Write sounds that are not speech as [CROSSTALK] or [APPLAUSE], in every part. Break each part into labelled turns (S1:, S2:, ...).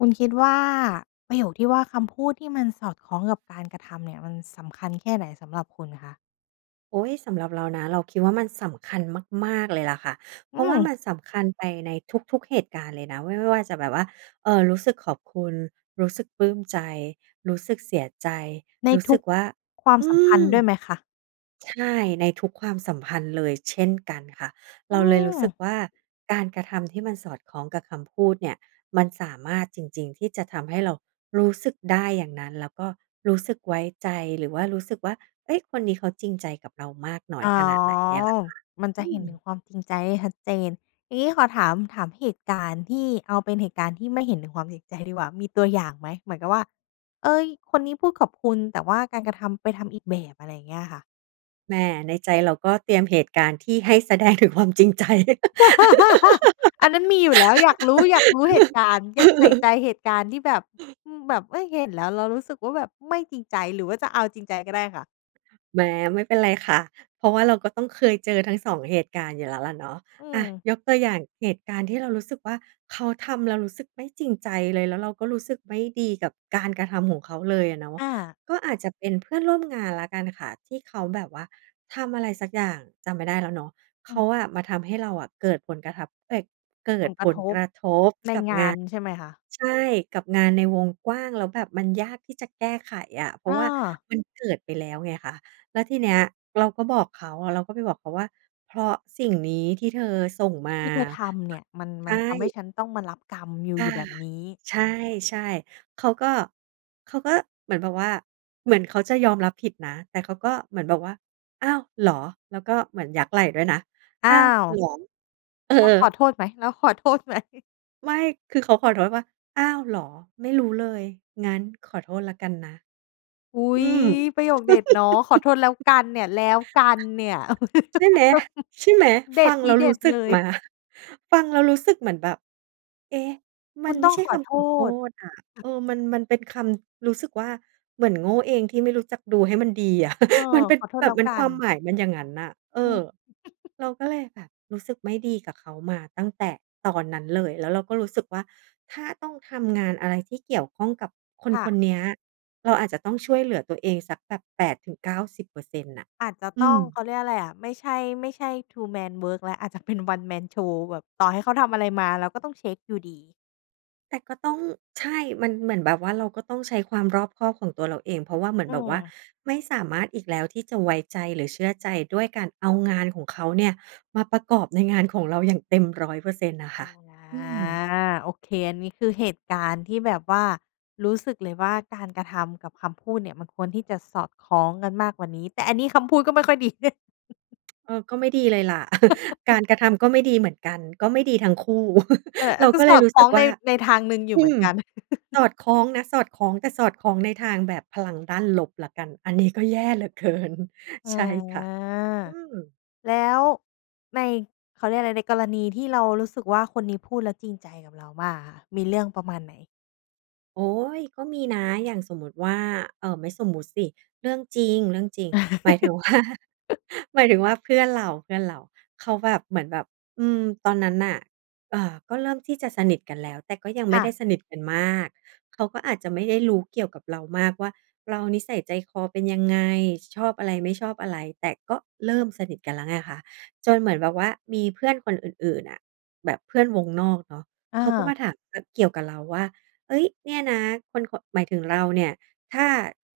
S1: คุณคิดว่า ประโยคที่ว่า คำพูดที่มันสอดคล้องกับการกระทำเนี่ยมันสำคัญแค่ไหนสำหรับคุณคะ?
S2: โอ๊ย สำหรับเรานะ เราคิดว่ามันสำคัญมาก ๆ เลยล่ะค่ะ เ
S1: อ
S2: พ
S1: ื
S2: ราะว่า
S1: ม
S2: มันสำคัญไปในทุก ๆ เหตุการณ์เลยนะ ไม่ว่าจะแบบว่า เออ รู้สึกขอบคุณ รู้สึกปลื้มใจ รู้สึกเสียใจ
S1: ใน
S2: รู้
S1: ท
S2: ส
S1: ุ
S2: ึก
S1: ก
S2: ว่า
S1: ความ
S2: อื
S1: สัมพันธ
S2: ม!
S1: ์ด้วยไหมคะ?
S2: ใช่ ในทุกความสัมพันธ์เลยเช่นกันค่ะ
S1: อ
S2: เ
S1: ื
S2: ราเลยรู้สึก
S1: ม!
S2: ว่า การกระทำที่มันสอดคล้องกับคำพูดเนี่ย มันสามารถจริง ๆ ที่จะทำให้เรารู้สึกได้อย่างนั้น แล้วก็รู้สึกไว้ใจ หรือว่ารู้สึกว่า เอ๊ย คนนี้เขาจริงใจกับเรามากน้อ
S1: อ๋
S2: ย
S1: อ
S2: ขนาดไหนเนี่ยล่ะค่ะ
S1: มันจ
S2: อ
S1: ะ
S2: ื
S1: เห็นถึ
S2: ม!
S1: งความจริงใจได้ชัดเจน อย่างงี้ขอถาม ถามเหตุการณ์ที่ เอาเป็นเหตุการณ์ที่ไม่เห็นถึงความจริงใจดีกว่า มีตัวอย่างไหม เหมือนกับว่า "เอ๊ย คนนี้พูดขอบคุณ แต่ว่าการกระทำไปทำอีกแบบ" อะไรอย่างเงี้ยค่ะ?
S2: แหม ในใจเราก็เตรียมเหตุการณ์ที่ให้แสดงถึงความจริง ใจ
S1: [LAUGHS] อันนั้นมีอยู่แล้ว อยากรู้ อยากรู้เหตุการณ์ เก็บใส่ใ
S2: [LAUGHS]
S1: จเหตุการณ์ที่แบบ อืม แบบ เอ๊ย เห็นแล้วเรารู้สึกว่าแบบไม่จริงใจ หรือว่าจะเอาจริงใจก็ได้ค่ะ
S2: แหม ไม่เป็นไรค่ะ เพราะว่าเราก็ต้องเคยเจอทั้ง 2 เหตุการณ์อยู่แล้วล่ะเนาะ
S1: อื
S2: อา
S1: ม
S2: ยกตัวอย่างเหตุการณ์ที่เรารู้สึกว่า เขาทำแล้วรู้สึกไม่จริงใจเลย แล้วเราก็รู้สึกไม่ดีกับการกระทำของเขาเลยอะเนาะ
S1: อา
S2: ก็อาจจะเป็นเพื่อนร่วมงานแล้วกันค่ะ ที่เขาแบบว่าทำอะไรสักอย่าง จำไม่ได้แล้วเนาะ เข
S1: อ
S2: า
S1: ืม
S2: อะมาทำให้เราอะ เกิดผลกระทับ เอ๊ย เกิ
S1: ผ
S2: ด
S1: ลก
S2: ผ
S1: ระ
S2: ล
S1: ทบ ในงาน
S2: กร
S1: ใช
S2: ะท
S1: ่
S2: บก
S1: ไหม
S2: ับงา
S1: คะ?
S2: น ใช่ กับงานในวงกว้าง แล้วแบบมันยากที่จะแก้ไขอะ เพรา
S1: อ
S2: ะว่า
S1: า
S2: มันเกิดไปแล้วไงคะ แล้วทีเนี้ยเราก็บอกเขา เราก็ไปบอกเขาว่า "เพราะสิ่งนี้ที่เธอส่งมา"
S1: ที่เธอทำเ
S2: ป
S1: นี่ย มัน
S2: ใช
S1: มัน
S2: ่
S1: ทำให้ฉันต้องมารับกรรมอยู่
S2: อา
S1: อยู่แบบนี้
S2: ใช่ ๆ เขาก็ เขาก็เหมือนแบบว่า เหมือนเขาจะยอมรับผิดนะ แต่เขาก็เหมือนแบบว่า "อ้าว เหรอ?" แล้วก็เหมือนยักไหล่ด้วยนะ
S1: อ้
S2: "อ
S1: า
S2: ้าว
S1: ว
S2: เหรอ?" เออ
S1: แล้วขอโทษไหม แล้วขอโทษ ไหม?
S2: ไม่ คือเขาขอโทษว่า "อ้าวเหรอ? ไม่รู้เลย งั้นขอโทษแล้วกันนะ"
S1: อุ๊
S2: อ
S1: ย
S2: ืม
S1: ประโยคเด็ดเนาะ "ขอโทษแล้ว
S2: [LAUGHS]
S1: กัน" เนี่ย แล้วกันเนี่ย [LAUGHS]
S2: ใช่ไหม!
S1: เด็ด ทีเด็ดเ
S2: ใช่ไหม! ฟังแล้วรู้สึก
S1: ล
S2: ม
S1: ย
S2: า ฟังแล้วรู้สึกเหมือนแบบ เอ๊ะ ม
S1: ค
S2: ั
S1: ุ
S2: น
S1: ณ
S2: ไม
S1: ต
S2: ่
S1: ้อง
S2: ใช่
S1: ข
S2: ค
S1: อโท
S2: ำขอโท
S1: ษ
S2: ษอะ เออ มัน มันเป็นคำ รู้สึกว่า เหมือนโง่เองที่ไม่รู้จักดูให้มันดีอะ
S1: เออ
S2: [CHUCKLES] มันเป็น
S1: ขอโทษ
S2: แบ
S1: แล
S2: บ
S1: ้ว
S2: เป็น
S1: ก
S2: ค
S1: ั
S2: ว
S1: น
S2: ามหมายมันอย่างงั้นน่ะ เอ
S1: อื
S2: อ
S1: ม
S2: เรา
S1: [CHUCKLES]
S2: ก็เลยแบบ รู้สึกไม่ดีกับเขามาตั้งแต่ตอนนั้นเลย แล้วเราก็รู้สึกว่า ถ้าต้องทำงานอะไรที่เกี่ยวข้องกับคน
S1: ค่
S2: คน
S1: ะ
S2: เนี้ย เราอาจจะต้องช่วยเหลือตัวเองสักแบบ 80-90% น่ะ
S1: อาจจะ
S2: อ
S1: ต
S2: ื
S1: ้อง
S2: ม
S1: เขาเรียกอะไรอะ ไม่ใช่ ไม่ใช่ two-man work แล้ว อาจจะเป็น one-man show แบบต่อให้เขาทำอะไรมา เราก็ต้องเช็กอยู่ดี
S2: แต่ก็ต้อง ใช่ มันเหมือนแบบว่าเราก็ต้องใช้ความรอบคอบของตัวเราเอง เพราะว่าเหมือน
S1: อื
S2: แบบว่า
S1: ม
S2: ไม่สามารถอีกแล้วที่จะไว้ใจหรือเชื่อใจ ด้วยการเอางานของเขาเนี่ยมาประกอบในงานของเราอย่างเต็ม 100% น่ะ
S1: อ
S2: ค่
S1: า
S2: ะ อืม
S1: โอเค อันนี้คือเหตุการณ์ที่แบบว่ารู้สึกเลยว่า การกระทำกับคำพูดเนี่ยมันควรที่จะสอดคล้องกันมากกว่านี้ แต่อันนี้คำพูดก็ไม่ค่อยดี เด่
S2: เออ ก็ไม่ดีเลยล่ะ [CHUCKLES] กา
S1: [CHUCKLES]
S2: รกระทำก็ไม่ดีเหมือนกัน ก็ไม่ดีทั้งคู่
S1: เออ
S2: [CHUCKLES] เ
S1: อ
S2: ร
S1: า
S2: า
S1: ก็
S2: ก็เล
S1: ส
S2: ย
S1: อด
S2: รู้
S1: คล
S2: ส
S1: ้
S2: ึ
S1: อ
S2: ก
S1: ง
S2: ว
S1: ใน
S2: ่า
S1: ในทางหนึ่งอยู
S2: อ
S1: ่เ
S2: ื
S1: หมือ
S2: ม
S1: นกัน
S2: ส
S1: [CHUCKLES]
S2: อดคล้องนะ สอดคล้อง แต่สอดคล้องในทางแบบพลังด้านลบแล้วกัน อันนี้ก็แย่เหลือ เกิน
S1: อา
S2: ใช่ ค่ะ อืม
S1: แล้วใน เขาเรียกว่าอะไร ในกรณีที่เรารู้สึกว่า คนนี้พูดแล้วจริงใจกับเรามากอะค่ะ มีเรื่องประมาณไหน?
S2: โอ๊ย ก็มีนะ อย่างสมมุติว่า เอ่อ ไม่สมมุติสิ เรื่องจริง ๆ หมายถึง ว่า
S1: [CHUCKLES]
S2: หมายถึงว่าเพื่อนเรา ๆ เขาแบบ เหมือนแบบ อืม ตอนนั้นน่ะ เอ่อ ก็เริ่มที่จะสนิทกันแล้ว แต่ก็ยังไ
S1: ค
S2: ม่
S1: ่
S2: ได้
S1: ะ
S2: สนิทกันมาก เขาก็อาจจะไม่ได้รู้เกี่ยวกับเรามากว่า เรานิสัยใจคอเป็นยังไง ช ชอบอะไรไม่ชอบอะไร แต่ก็เริ่มสนิทกันแล้วไงคะ จนเหมือนแบบว่ามีเพื่อนคนอื่น ๆ อะ แบบเพื่อนวงนอกเนาะ
S1: อ
S2: เขาก็ม
S1: า
S2: าถาม อ เกี่ยวกับเราว่า "เอ๊ย เนี่ยนะ คน ค" หมายถึงเราเนี่ย ถ้า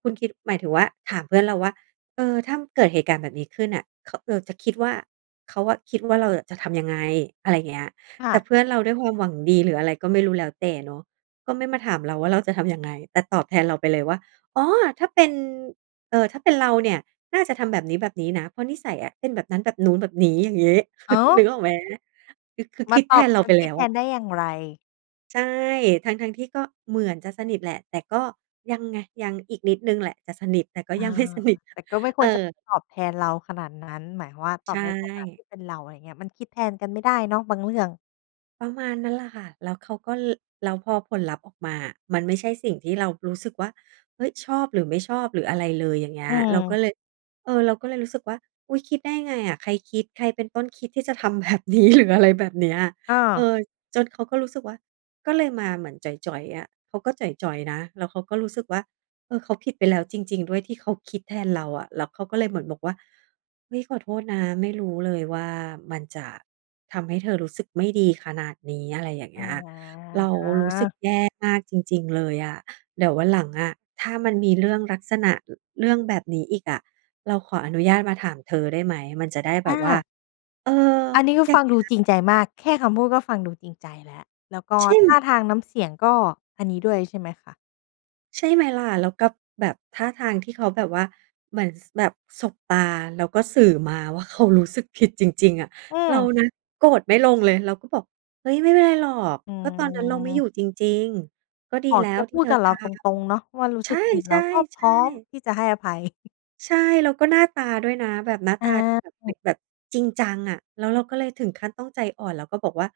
S2: คุณคิด หมายถึงว่าถามเพื่อนเราว่า "เออ ถ้าเกิดเหตุการณ์แบบนี้ขึ้นน่ะ ข เออ จะคิดว่า เขาอะคิดว่าเราอะจะทำยังไง?" อะไรอย่างเงี้ย
S1: ค่
S2: แต่
S1: ะ
S2: เพื่อนเราด้วยความหวังดี หรืออะไรก็ไม่รู้แล้วแต่เนาะ ก็ไม่มาถามเราว่า เราจะทำยังไง แต่ตอบแทนเราไปเลยว่า "อ๋อ ถ้าเป็น เอ่อ ถ้าเป็นเราเนี่ยน่าจะทำแบบนี้ ๆ นะ เพราะนิสัยอะเป็นแบบนั้น แบบนู้น แบบนี้" อย่างงี้
S1: อ้า
S2: [CHUCKLES] นึก
S1: ว!
S2: ออกไหม? คือ คือ
S1: มาตอบ มา
S2: คิดแทนเราไป
S1: ค
S2: แล
S1: ิด
S2: ้ว
S1: แท
S2: อะ
S1: นได้อย่างไร!
S2: ใช่ ทั้ง ๆ ที่ก็เหมือนจะสนิทแหละ แต่ก็ยังไง ยัง อีกนิดหนึ่งแหละจะสนิท แต่ก็
S1: เออ
S2: ยัง ไม่สนิท
S1: แต่ก็ไม่ค
S2: เอ
S1: วรจะ
S2: อ
S1: ตอบแทนเราขนาดนั้น หมายความว่า ต
S2: ใช
S1: อบในฐานะท
S2: ่
S1: ี่เป็นเรา อะไรเงี้ย มันคิดแทนกันไม่ได้เนาะบางเรื่อง
S2: ประมาณนั้นล่ะค่ะ แล้วเขาก็ ล แล้วพอผลลัพธ์ออกมาอะ มันไม่ใช่สิ่งที่เรารู้สึกว่า เฮ้ย ชอบ หรือไม่ชอบ หรืออะไรเลย อย่างเงี้
S1: อื
S2: ย เราก็
S1: ม
S2: เลย เออ เราก็เลยรู้สึกว่า "อุ๊ย คิดได้ไงอะ ใครคิด ใครเป็นต้นคิดที่จะทำ แบบนี้ หรือ อะไรแบบเนี้ย"
S1: อ
S2: เอ
S1: า
S2: อ จนเขาก็รู้สึกว่า ก็เลยมาเหมือนจ๋อย ๆ อะ เขาก็จ๋อย ๆ นะ แล้วเขาก็รู้สึกว่า เออ เขาผิดไปแล้วจริง ๆ ด้วย ที่เขาคิดแทนเราอะ แล้วเขาก็เลยเหมือนบอกว่า "เฮ้ย ขอโทษนะ ไม่รู้เลยว่ามันจะทำให้เธอรู้สึกไม่ดีขนาดนี้" อะไรอย่างเงี้ย "เร
S1: อ
S2: ารู้สึก
S1: า
S2: แย่มากจริง ๆ เลยอะ เดี๋ยววันหลังอะ ถ้ามันมีเรื่องลักษณะ อ เรื่องแบบนี้อีกอะ เราขออนุญาตมาถามเธอได้ไหม? มันจะได้แบ
S1: อ
S2: บว่า"
S1: า
S2: เออ
S1: อันนี้ก็
S2: อย่
S1: ฟ
S2: า
S1: ั
S2: ง
S1: ง
S2: เง
S1: ด
S2: ี
S1: ู
S2: ้ย
S1: จริงใจมาก แค่คำพูดก็ฟังดูจริงใจแล้ว แล้วก็
S2: ใช่ไ
S1: ท
S2: หม?
S1: ่าทางน้ำเสียง ก็อันนี้ด้วยใช่ไหมคะ?
S2: ใช่ไหมล่ะ แล้วกับแบบท่าทางที่เขาแบบว่า เหมือน ส แบบสบตาแล้วก็สื่อมาว่า เขารู้สึกผิดจริง ๆ อะ
S1: อื
S2: เรา
S1: ม
S2: นะโกรธไม่ลงเลย เราก็บอก "เฮ้ย ไม่เป็นไรหรอก
S1: อื
S2: ก็ตอนนั้นเราไม่อ
S1: ม
S2: ยู่จริง ๆ ก็ดี
S1: อ๋อ
S2: แล้
S1: แก
S2: วที
S1: พ
S2: ่
S1: ู
S2: เ
S1: ด
S2: ธอ
S1: กับเ
S2: ท
S1: ราต
S2: ำ"
S1: รง ๆ เนาะว่า รู้
S2: ใช
S1: สึ
S2: ่!
S1: กผิด
S2: ใช
S1: เร
S2: ่
S1: าก็พร้อม
S2: ๆ
S1: ที่จะให้อภัย [CHUCKLES]
S2: ใช่ แล้วก็หน้าตาด้วยนะ แบบหน้า
S1: อ
S2: ต
S1: า
S2: าที่แบบ
S1: อ
S2: เ
S1: ื
S2: ป็
S1: อ
S2: นแบบจริงจังอะ แล้วเราก็เลยถึงขั้นต้องใจอ่อนแล้วก็บอกว่า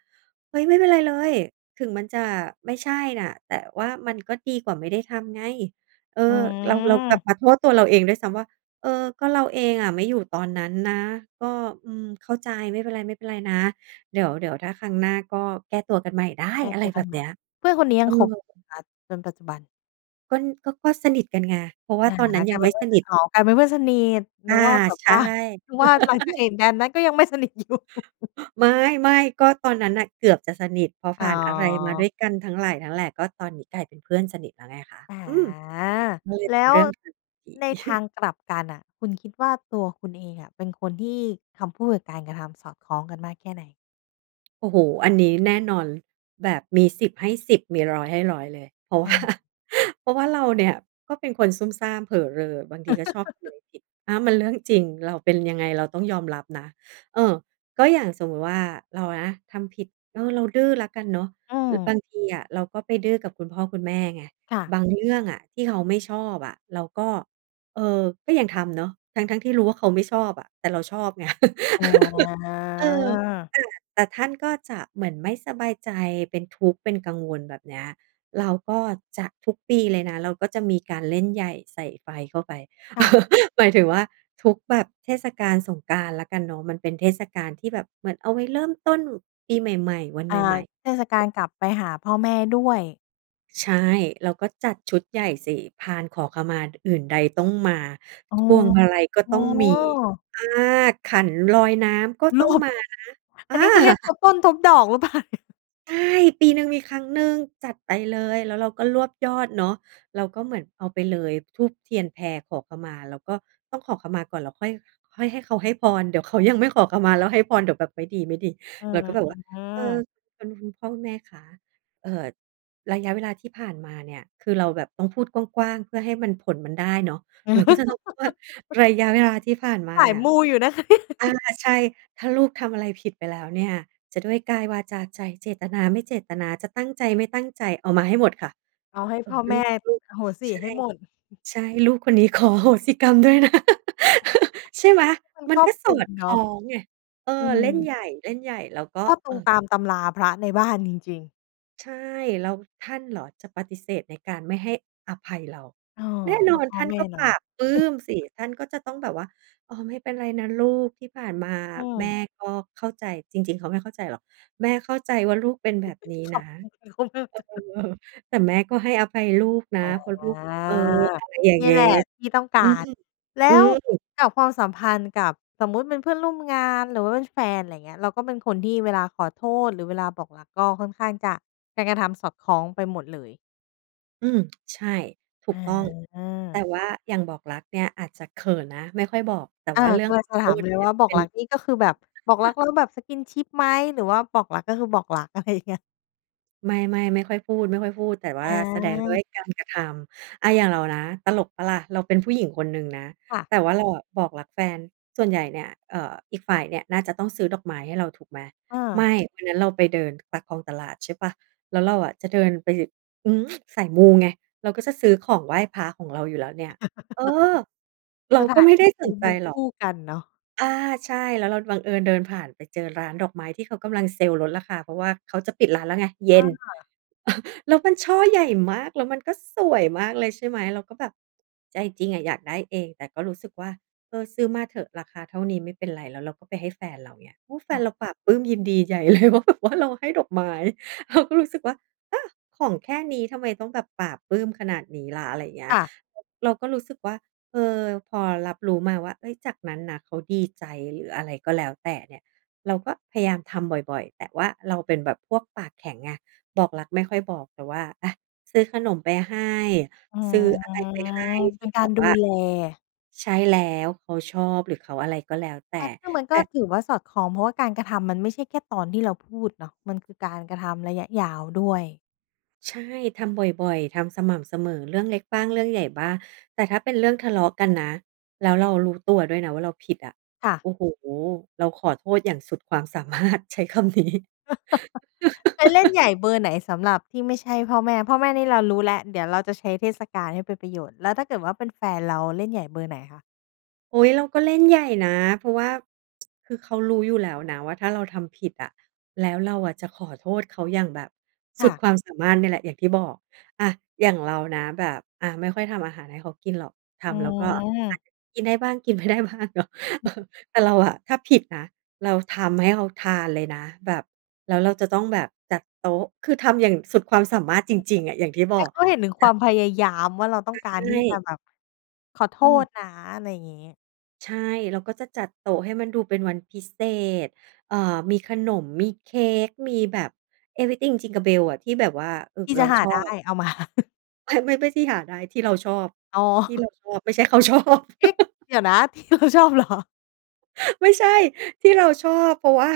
S2: "เฮ้ย ไม่เป็นไรเลย ถึงมันจะไม่ใช่น่ะ แต่ว่ามันก็ดีกว่าไม่ได้ทำไง" เออ
S1: อื
S2: เรา เรากลับ
S1: ม
S2: มาโทษตัวเราเองด้วยซ้ำว่า "เออ ก็เราเองอะไม่อยู่ตอนนั้นนะ ก็ อืม เข้าใจ ไม่เป็นไร ๆ นะ เดี๋ยว เดี๋ยวถ้าครั้งหน้าก็แก้ตัวกันใหม่ได้!"
S1: แก้
S2: อะไ
S1: ต
S2: ร
S1: ัว
S2: แ
S1: ก
S2: บ
S1: ัน
S2: บ
S1: ให
S2: เน
S1: ม
S2: ี
S1: ่
S2: ้ย
S1: เพื่อนคนนี้
S2: เ
S1: ย
S2: อ
S1: ังคบ
S2: อ
S1: มาจนปัจจุบัน
S2: ก็- ก็ ก็สนิทกันไง เพราะว่
S1: อ
S2: า
S1: า
S2: ตอนนั้น
S1: ก
S2: ย
S1: ล
S2: ั
S1: า
S2: ง
S1: ยเ
S2: ไ
S1: ป
S2: ม
S1: ็
S2: ่
S1: นเพื
S2: ส
S1: ่อน
S2: น
S1: กั
S2: ิ
S1: น
S2: ท
S1: อ๋อ กลายเป็นเพื่อนสนิท
S2: อ
S1: น
S2: า
S1: ึกว่าแบบ
S2: ใช่
S1: ว่า นึกว่าหลังจากเ
S2: [LAUGHS]
S1: หตุการณ์นั้นก็ยังไม่สนิท อยู่
S2: ไม่ ๆ ก็ตอนนั้นน่ะ เกือบจะสนิท เพราะ
S1: อ
S2: ผ
S1: ๋
S2: ่านอะไรมาด้
S1: อ
S2: วยกันทั้งหลายทั้งแหล่ ก็ตอนนี้กลายเป็นเพื่อนสนิทแล้วไงคะ
S1: อ่า
S2: อืม! มันเลย
S1: แ
S2: เ
S1: ล
S2: ป็น
S1: ้
S2: เ
S1: ว
S2: รื่องที่ดี
S1: ในทา
S2: [CHUCKLES]
S1: งกลับกันน่ะ คุณคิดว่าตัวคุณเองอะ เป็นคนที่คำพูดกับการกระทำสอดคล้องกันมากแค่ไหน?
S2: โอ้โฮ! อันนี้แน่นอน แบบมี 10 ให้ 10 มี 100 ให้ 100 เลย เพราะ ว
S1: อ
S2: ่า
S1: า
S2: เพราะว่าเราเนี่ยก็เป็นคนซุ่มซ่ามเผอเรอ บางทีก็ชอบท
S1: [CHUCKLES]
S2: ำผิด อา มันเรื่องจริง เรา เป็นยังไง เราต้องยอมรับนะ เออ ก็อย่างสมมุติว่า เรานะทำผิด เออ เราดื้อละกันเนาะ
S1: อื
S2: อือ บ
S1: อ
S2: างทีอะเราก็ไปดื้อกับคุณพ่อคุณแม่ไง
S1: ค่ะ
S2: บาง เรื่องอะที่เขาไม่ชอบอะ เราก็ เออ ก็ยังทำเนาะ ทั้ง ๆ ที่รู้ว่า เขาไม่ชอบอะ แต่เราชอบไง
S1: อ
S2: [LAUGHS] เออ
S1: า
S2: อา แต่ท่านก็จะเหมือนไม่สบายใจ เป็นทุกข์เป็นกังวล แบบเนี้ย เราก็จะ ทุกปีเลยนะ เราก็จะมีการเล่นใหญ่ใส่ไฟเข้าไป
S1: ค่ะ
S2: [CHUCKLES] หมายถึงว่า ทุกแบบเทศกาลสงกรานต์แล้วกันเนาะ มันเป็นเทศกาลที่แบบเหมือนเอาไว้เริ่มต้นปีใหม่ ๆ วันใ
S1: อ่า
S2: หม่
S1: เท
S2: ๆ
S1: ศกาลกลับไปหาพ่อแม่ด้วย
S2: ใช่ เราก็จัดชุดใหญ่สิ พานขอขมา ด อื่นใดต้องมา
S1: อ้อ
S2: พวงมาลัยก็
S1: อ๋
S2: ต้องมี
S1: อ
S2: อา ขันลอยน้ำก็
S1: เห
S2: ต
S1: ร
S2: ้อ
S1: อ!
S2: งมานะ อ
S1: อั
S2: า!
S1: นนี้เขาเรียก ทบต้นทบดอกหรือ เปล่าเนี่ย?
S2: ใช่! ปีหนึ่งมีครั้งหนึ่งจัดไปเลย แล้วเราก็รวบยอดเนาะ เราก็เหมือน เอาไปเลย ธูปเทียนแพขอขมา แล้วก็ต้องขอขมาก่อน แล้วค่อย ค่อยให้เขาให้พร เดี๋ยวเขายังไม่ขอขมาแล้วให้พร เดี๋ยวแบบไม่ดี
S1: อื้
S2: ๆ เรา
S1: อ
S2: ก็แบบว่า
S1: ฮื
S2: "เออ
S1: อ
S2: คน พ่อแม่คะ เอ่อ ระยะเวลาที่ผ่านมาเนี่ย" คือเราแบบต้องพูดกว้าง ๆ เพื่อให้มัน ผลมันได้เนาะ เราก็จะต้องพูดว่า
S1: [LAUGHS]
S2: "ระยะเวลาที่ผ่านมา
S1: สา
S2: เน
S1: ย
S2: ี่ย"
S1: มูอยู่นะคะ เนี่ย
S2: อา ใช่ "ถ้าลูกทำอะไรผิดไปแล้วเนี่ย จะด้วยกายวาจาใจ เจตนา ไม่เจตนา จะตั้งใจ ไม่ตั้งใจ" เอามาให้หมดค่ะ
S1: เอาให้
S2: เอ
S1: พ
S2: อ
S1: ่อ
S2: ล
S1: แม
S2: ู
S1: ่
S2: ก ลูก
S1: อโหสิ
S2: ใช่
S1: ให้หมด
S2: ใช่ "ลูกคนนี้ ขอโหสิกรรมด้วยนะ"
S1: [CHUCKLES]
S2: [LAUGHS] ใช่ไหม
S1: มัน
S2: มั
S1: ค
S2: น
S1: รอ
S2: ก็
S1: บค
S2: ส
S1: ล
S2: อ
S1: ุม
S2: ดค
S1: เนา
S2: ล้อ
S1: ะ
S2: งไง เออ
S1: อื
S2: เล่น
S1: ม
S2: ใหญ่ ๆ แล้วก็
S1: ก็ต
S2: เอ
S1: รง
S2: อ
S1: ตามตำราพระในบ้านจริง ๆ
S2: ใช่ แล้วท่านเหรอจะปฏิเสธในการไม่ให้อภัยเรา
S1: เออ
S2: แน่น
S1: ก
S2: อ
S1: ็
S2: น
S1: พ่
S2: ท
S1: อ
S2: ่าน
S1: แม่
S2: ก็
S1: เ
S2: ป
S1: นา
S2: ล
S1: ะ
S2: าบปลื้
S1: [CHUCKLES]
S2: มสิ ท่านก็จะต้องแบบว่า "อ๋อ ไม่เป็นไรนะลูก ที่ผ่านมา
S1: อื
S2: แม่
S1: ม
S2: ก็เข้าใจ" จริง ๆ เขาไม่เข้าใจหรอก "แม่เข้าใจว่า ลูกเป็นแบบ
S1: [CHUCKLES]
S2: นี้
S1: ข
S2: นะ"
S1: ำ เอ
S2: เอ
S1: อ เขาเลิศจัง
S2: อ
S1: เลย
S2: "แต่แม่ก็ให้อภัยลูกนะ
S1: อา
S2: เพราะลูก" เออ อะไรอย่าง
S1: เนี
S2: เ
S1: ่
S2: ง
S1: ย
S2: ๊
S1: แหละที่ต้องก
S2: อื
S1: าร
S2: ม
S1: แล
S2: อื
S1: ้ว
S2: ม
S1: กับความสัมพันธ์กับ สมมุติเป็นเพื่อนร่วมงาน หรือว่าเป็นแฟน อะไรเงี้ย เราก็เป็นคนที่เวลาขอโทษ หรือเวลาบอกรักก็ค่อนข้างจะ การกระทำสอดคล้องไปหมดเลย
S2: อืม ใช่ ถูกต้อง
S1: อ
S2: แต่
S1: า
S2: ว่าอย่างบอกรักเนี่ย อาจจะเขินนะไม่ค่อยบอก แต่
S1: อา
S2: ว่าเรื่
S1: ก
S2: อง
S1: ำลั
S2: ข
S1: งจ
S2: อ
S1: ะ
S2: โท
S1: ถาม
S2: ษ
S1: เล
S2: เน
S1: ย
S2: ี่
S1: ว
S2: ย
S1: ่า บอ
S2: เต
S1: ก
S2: ็
S1: ร
S2: ม
S1: ักนี่ก็คือแบบ บอกรัก
S2: [CHUCKLES]
S1: แล้วแบบ skinship ไหม? หรือว่าบอกรักก็คือบอกรัก? อะไรเงี้ย
S2: ไม่ ๆ ไม่ค่อยพูด ๆ แต่ว
S1: อ
S2: ่าแสดงด้ว
S1: า
S2: ยการกระทำ อา อย่างเรานะ ตลกเปล่าล่ะ เราเป็นผู้หญิงคนหนึ่งนะ
S1: ค่ะ
S2: แต่ว่าเราอะบอกรักแฟน ส่วนใหญ่เนี่ย เออ อีกฝ่ายเนี่ยน่าจะต้องซื้อดอกไม้ให้เรา ถูกไหม
S1: เ
S2: ไม
S1: ออ
S2: ่ วันนั้นเราไปเดินปากคลองตลาด ใช่เปล่า แล้วเราอะจะเดินไป อืม! [TSK] สายมูไง เราก็จะซื้อของไหว้พระของเราอยู่แล้วเนี่ย เออ!
S1: [CHUCKLES]
S2: เรา
S1: สถ
S2: ก็
S1: าน
S2: ไม่
S1: ท
S2: ไ
S1: ี
S2: ด
S1: ่
S2: ้
S1: ด
S2: ส
S1: ู
S2: นใ
S1: ม
S2: จ
S1: ัน
S2: ห
S1: ค
S2: รอก
S1: ู่กันเนาะ
S2: อา ใช่ แล้วเราบังเอิญเดินผ่านไปเจอร้านดอกไม้ ที่เขากำลังเซลลดราคา เพราะว่าเขาจะปิดร้านแล้วไงเย
S1: เ
S2: ็น
S1: ออ
S2: [CHUCKLES] แล้วมันช่อใหญ่มาก แล้วมันก็สวยมากเลย ใช่ไหม เราก็แบบ ใจจริงอะอยากได้เอง แต่ก็รู้สึกว่า เออ ซื้อมาเถอะ ราคาเท่านี้ไม่เป็นไร แล้วเราก็ไปให้แฟนเรา เงี้ย โอ้ แฟ
S1: อ
S2: น
S1: ืม
S2: เราปลาบปลื้มยินดีใหญ่ เลย ว่าแบบว่า เราให้ดอกไม้ เราก็รู้สึกว่า เออ! ของแค่นี้ทำไมต้องแบบปลาบปลื้มขนาดนี้ล่ะ อะไรอย่างเงี้
S1: ค
S2: ย
S1: ่ะ
S2: อ เราก็รู้สึกว่า เออ พอรับรู้มาว่า เอ๊ย จากนั้นนะเขาดีใจ หรืออะไรก็แล้วแต่เนี่ย เราก็พยายามทำบ่อย ๆ แต่ว่าเราเป็นแบบพวกปากแข็งไง บอกรักไม่ค่อยบอก แต่ว่า อา ซื้อขนมไปให้
S1: อื
S2: ซื
S1: ม
S2: ้ออะไรไปให้ท
S1: เป
S2: ี
S1: ็
S2: ่
S1: น
S2: แ
S1: ก
S2: บ
S1: าร
S2: บ
S1: ด
S2: ว
S1: ู
S2: ่า
S1: แล
S2: ใช่แล้ว เขาชอบ หรือเขาอะไรก็แล้วแต่
S1: อา ซึ่งมัน
S2: แ
S1: ก
S2: ต
S1: ็
S2: ่
S1: ถือว่าสอดคล้อง เพราะว่าการกระทำมันไม่ใช่แค่ตอนที่เราพูดเนาะ มันคือการกระทำระยะยาวด้วย
S2: ใช่ ทำบ่อย ๆ ทำสม่ำเสมอ เรื่องเล็กบ้างเรื่องใหญ่บ้าง แต่ถ้าเป็นเรื่องทะเลาะกันนะ แล้วเรารู้ตัวด้วยนะว่าเราผิดอะ
S1: ค่ะ
S2: โอ้โฮ เราขอโทษอย่างสุดความ สามารถ ใช้คำนี้
S1: [CHUCKLES] ไปเล่น
S2: [LAUGHS]
S1: ใหญ่เบอร์ไหนสำหรับที่ไม่ใช่พ่อแม่ พ่อแม่นี่เรารู้แล้ว เดี๋ยวเราจะใช้เทศกาลให้เป็นประโยชน์ แล้วถ้าเกิดว่าเป็นแฟนเราเล่นใหญ่เบอร์ไหนคะ?
S2: โอ๊ย เราก็เล่นใหญ่นะ เพราะว่า [TSK] คือเขารู้อยู่แล้วนะว่า ถ้าเราทำผิดอะ แล้วเราอะจะขอโทษเขาอย่างแบบส
S1: ค
S2: ุ
S1: ่
S2: ด
S1: ะ
S2: ความสามารถนี่แหละ อย่างที่บอก อา อย่างเรานะแบบ อ่า ไม่ค่อยทำอาหารให้เขากินหรอก ท
S1: อื
S2: ำแล้วก็ อ่
S1: ม
S2: า กินได้บ้าง กิน ไม่ได้บ้างเนาะ เออ
S1: [CHUCKLES]
S2: แต่เราอะถ้าผิดนะ เราทำให้เขาทานเลยนะ แบบ แล้วเราจะต้องแบบจัดโต๊ะ คือทำอย่างสุดความสามารถจริง ๆ อะ อย่างที่บ
S1: ใ
S2: อ
S1: ห้
S2: ก
S1: เขาเห็นถึง
S2: จ
S1: ค
S2: ั
S1: ว
S2: ด
S1: ามพยายามว่า เราต้องกา
S2: ใ
S1: ร
S2: ช
S1: ที่จะ
S2: ่
S1: แบบ ขอโท
S2: อืม
S1: ษนะ อะไรอย่างนี้
S2: ใช่ เราก็จะจัดโต๊ะให้มันดูเป็นวันพิเศษ เอ่อ มีขนม มีเค้ก มีแบบ Everything Jingle Bell อะ ที่แบบว่า เออ
S1: ที่
S2: เร
S1: จ
S2: า
S1: ะหา
S2: ชอ
S1: ได้
S2: บ
S1: เอา มา [CHUCKLES]
S2: ไม่ ไม่ ไม่ที่หาได้ที่เราชอบ
S1: อ๋อ
S2: ที่เร
S1: [CHUCKLES]
S2: าชอบ ไม่ใช่ เขาชอบ
S1: เอ๊ะ!
S2: [LAUGHS]
S1: เดี๋ยวนะ ที่เราชอบเหรอ?
S2: ไม่ใช่ ที่เราชอบ เพราะ ว่า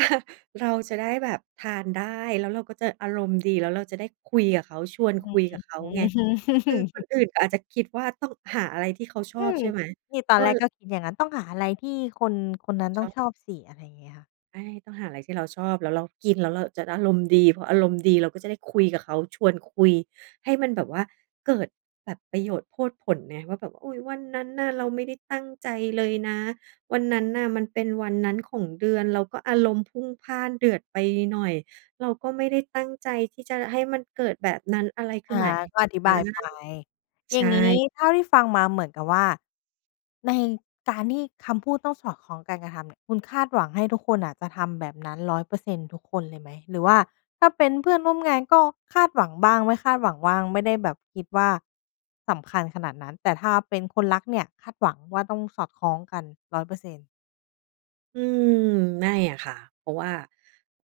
S2: เราจะได้แบบทานได้ แล้วเราก็จะอารมณ์ดี แล้วเราจะได้คุยกับเขา ชวน
S1: อื
S2: คุย
S1: ม
S2: กับเขา
S1: อื้
S2: ไง
S1: อฮื
S2: คือคน
S1: อ
S2: อื่นก็อาจจะคิดว่าต้องหาอะไรที่เขาชอ
S1: อื
S2: บ
S1: ม
S2: ใช่ไหม?
S1: นี่ต
S2: เ
S1: อ
S2: อ
S1: นแรก
S2: อ
S1: ก็คิดอย่างงั้น ต้องหาอะไรที่คนคนนั้นต
S2: ช
S1: ้อ
S2: อ
S1: ง
S2: บ
S1: ชอบสิ อะไรอย่างเงี้ย
S2: ใช่ ต้องหาอะไรที่เราชอบ แล้วเรากิน แล้วเราจะได้อารมณ์ดี พออารมณ์ดีเราก็จะได้คุยกับเขา ชวนคุยให้มันแบบว่าเกิดแบบประโยชน์โพดผลไงว่าแบบ "อุ๊ย วันนั้นน่ะเราไม่ได้ตั้งใจเลยนะ วันนั้นน่ะมันเป็นวันนั้นของเดือน เราก็อารมณ์พุ่งพล่านเดือดไปหน่อย เราก็ไม่ได้ตั้งใจที่จะให้มันเกิดแบบนั้น อะไรขึ
S1: อ
S2: ้ไ
S1: า
S2: หม๊"
S1: ก็อธิ
S2: อ
S1: บ
S2: า
S1: ายไป อ
S2: ใ
S1: ย
S2: ช
S1: ่างนี้
S2: ่
S1: เท่าที่ฟังมาเหมือนกับว่า ในการที่คำพูดต้องสอดคล้องการกระทำเนี่ย คุณคาดหวังให้ทุกคนน่ะจะทำแบบนั้น 100% ทุกคนเลยไหม? หรือว่าถ้าเป็นเพื่อนร่วมงานก็คาดหวังบ้าง ไม่คาดหวังบ้าง ไม่ได้แบบคิดว่า สำคัญขนาดนั้น แต่ถ้าเป็นคนรักเนี่ยคาดหวังว่าต้องสอดคล้องกัน 100%
S2: อืม ไม่อะค่ะ เพราะว่า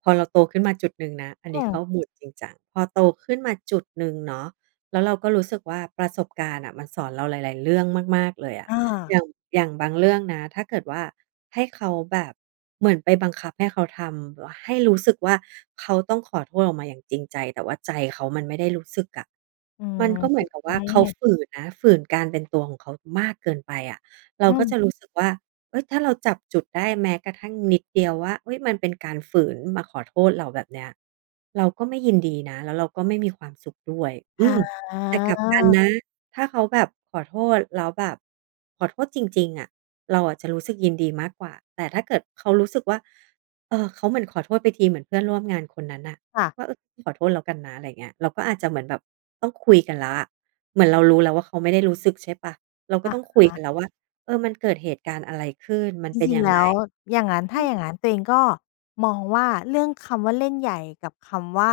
S2: พอเราโตขึ้นมาจุดหนึ่งนะ อันน
S1: อ
S2: ี้
S1: ื
S2: เข้า
S1: ม
S2: mode จริงจัง พอโตขึ้นมาจุดหนึ่งเนาะ แล้วเราก็รู้สึกว่า ประสบการณ์น่ะมันสอนเราหลาย ๆ เรื่องมาก ๆ เลยอะ
S1: อ
S2: อ
S1: า
S2: ย่าง อย่างบางเรื่องนะ ถ้าเกิดว่าให้เขาแบบ เหมือนไปบังคับให้เขาทำ แบบ ให้รู้สึกว่า เขาต้องขอโทษออกมาอย่างจริงใจ แต่ว่าใจเขามันไม่ได้รู้สึกอะ
S1: อื
S2: มันก็เหมือนกับว่าเขา
S1: ม
S2: ฝืนนะ ฝืนการเป็นตัวของเขามากเกินไปอะ เรา
S1: อื
S2: ก็
S1: ม
S2: จะรู้สึกว่า เฮ้ย ถ้าเราจับจุดได้ แม้กระทั่งนิดเดียวว่า เฮ้ย มันเป็นการฝืนมาขอโทษเรา แบบเนี้ย เราก็ไม่ยินดีนะ แล้วเราก็ไม่มีความสุขด้วย อ
S1: อ
S2: ืม แต่กลับกัน
S1: า
S2: นะ ถ้าเขาแบบขอโทษ แล้วแบบขอโทษจริง ๆ อะ เราอะจะรู้สึกยินดีมากกว่า แต่ถ้าเกิดเขารู้สึกว่า เออ เขาเหมือนขอโทษไปที เหมือนเพื่อนร่วมงานคนนั้นน่ะ
S1: ค่ะ
S2: ว่า "เออ ขอโทษแล้วกันนะ" ไรอย่างเงี้ย เราก็อาจจะเหมือนแบบต้องคุยกันแล้วอะ เหมือนเรารู้แล้วว่า เขาไม่ได้รู้สึก ใช่เปล่า เราก
S1: อ
S2: ็
S1: ะ
S2: ต้องค
S1: ฮ
S2: ุยกัน
S1: ะ
S2: แล้วว่า "เออ มันเกิดเหตุการณ์อะไรขึ้น? มัน
S1: จ
S2: เป็น
S1: ริง
S2: ยั
S1: ๆ
S2: ง
S1: แล
S2: ไง?"
S1: ้วอย่างงั้น ถ้
S2: อื
S1: าอย่
S2: ม
S1: างงั้นตัวเองก็มองว่า เรื่องคำว่า เล่นใหญ่ กับคำว่า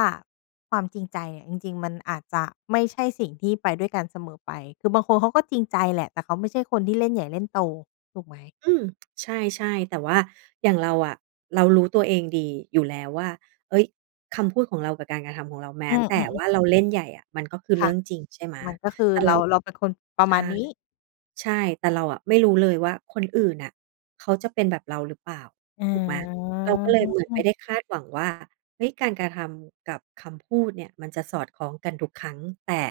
S1: ความจริงใจอะ จริง ๆ มันอาจจะไม่ใช่สิ่งที่ไปด้วยกันเสมอไป คือบางคนเขาก็จริงใจแหละ แต่เขาไม่ใช่คนที่เล่นใหญ่เล่นโต ถูกไหม?
S2: อืม ใช่ ๆ แต่ว่าอย่างเราอะเรารู้ตัวเองดีอยู่แล้วว่า เฮ้ย คำพูดของเรากับการกระทำของเรา แม
S1: อ
S2: ้
S1: ืม
S2: แต่ว
S1: ๆ ๆ
S2: ่าเราเล่นใหญ่อะ มันก็คือเ
S1: ค
S2: รื
S1: ่
S2: ่
S1: ะ
S2: องจริง ใช่ไหม
S1: มันก็คือ
S2: แต่
S1: เ
S2: เร
S1: ร
S2: า
S1: า เราเป็นคนประ
S2: ใช
S1: มาณ
S2: ่
S1: นี้
S2: ใช่ แต่เราอะไม่รู้เลยว่า คนอื่นน่ะเขาจะเป็นแบบเราหรือเปล่า
S1: อ
S2: ถูกไหม เราก็เลยเหมือนไม่
S1: า
S2: ได้คาดหวังว่า เฮ้ย การกระทำกับคำพูดเนี่ยมันจะสอดคล้องกันทุกครั้ง แต่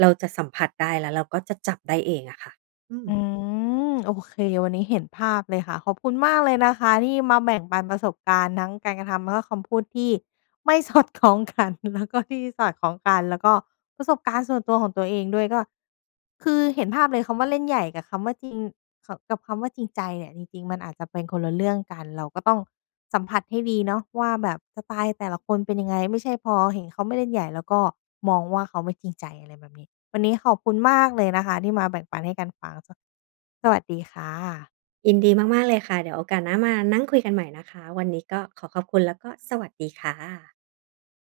S2: เราจะสัมผัสได้ แล้วเราก็จะจับได้เองอะค่ะ อืม
S1: อืม โอเค วันนี้เห็นภาพเลยค่ะ ขอบคุณมากเลยนะคะที่มาแบ่งปันประสบการณ์ ทั้งการกระทำแล้วก็คำพูดที่ไม่ สอดคล้องกัน แล้วก็ ที่สอดคล้องกัน แล้วก็ประสบการณ์ส่วนตัวของตัวเองด้วย ก็ คือเห็นภาพเลยคำว่า เล่นใหญ่ กับคำว่า จริง ค กับคำว่า จริงใจ เนี่ย จริง ๆ มันอาจจะเป็นคนละเรื่องกัน เราก็ต้องสัมผัสให้ดีเนาะว่าแบบ สไตล์แต่ละคนเป็นยังไง ไม่ใช่พอเห็นเขาไม่เล่นใหญ่แล้วก็มองว่าเขาไม่จริงใจ อะไรแบบนี้ วันนี้ขอบคุณมากเลยนะคะที่มาแบ่งปันให้กันฟัง ส สวัสดีค่ะ
S2: ยินดีมาก ๆ เลยค่ะ เดี๋ยวโอกาสหน้ามานั่งคุยกันใหม่นะคะ วันนี้ก็ขอขอบคุณ แล้วก็สวัสดีค่ะ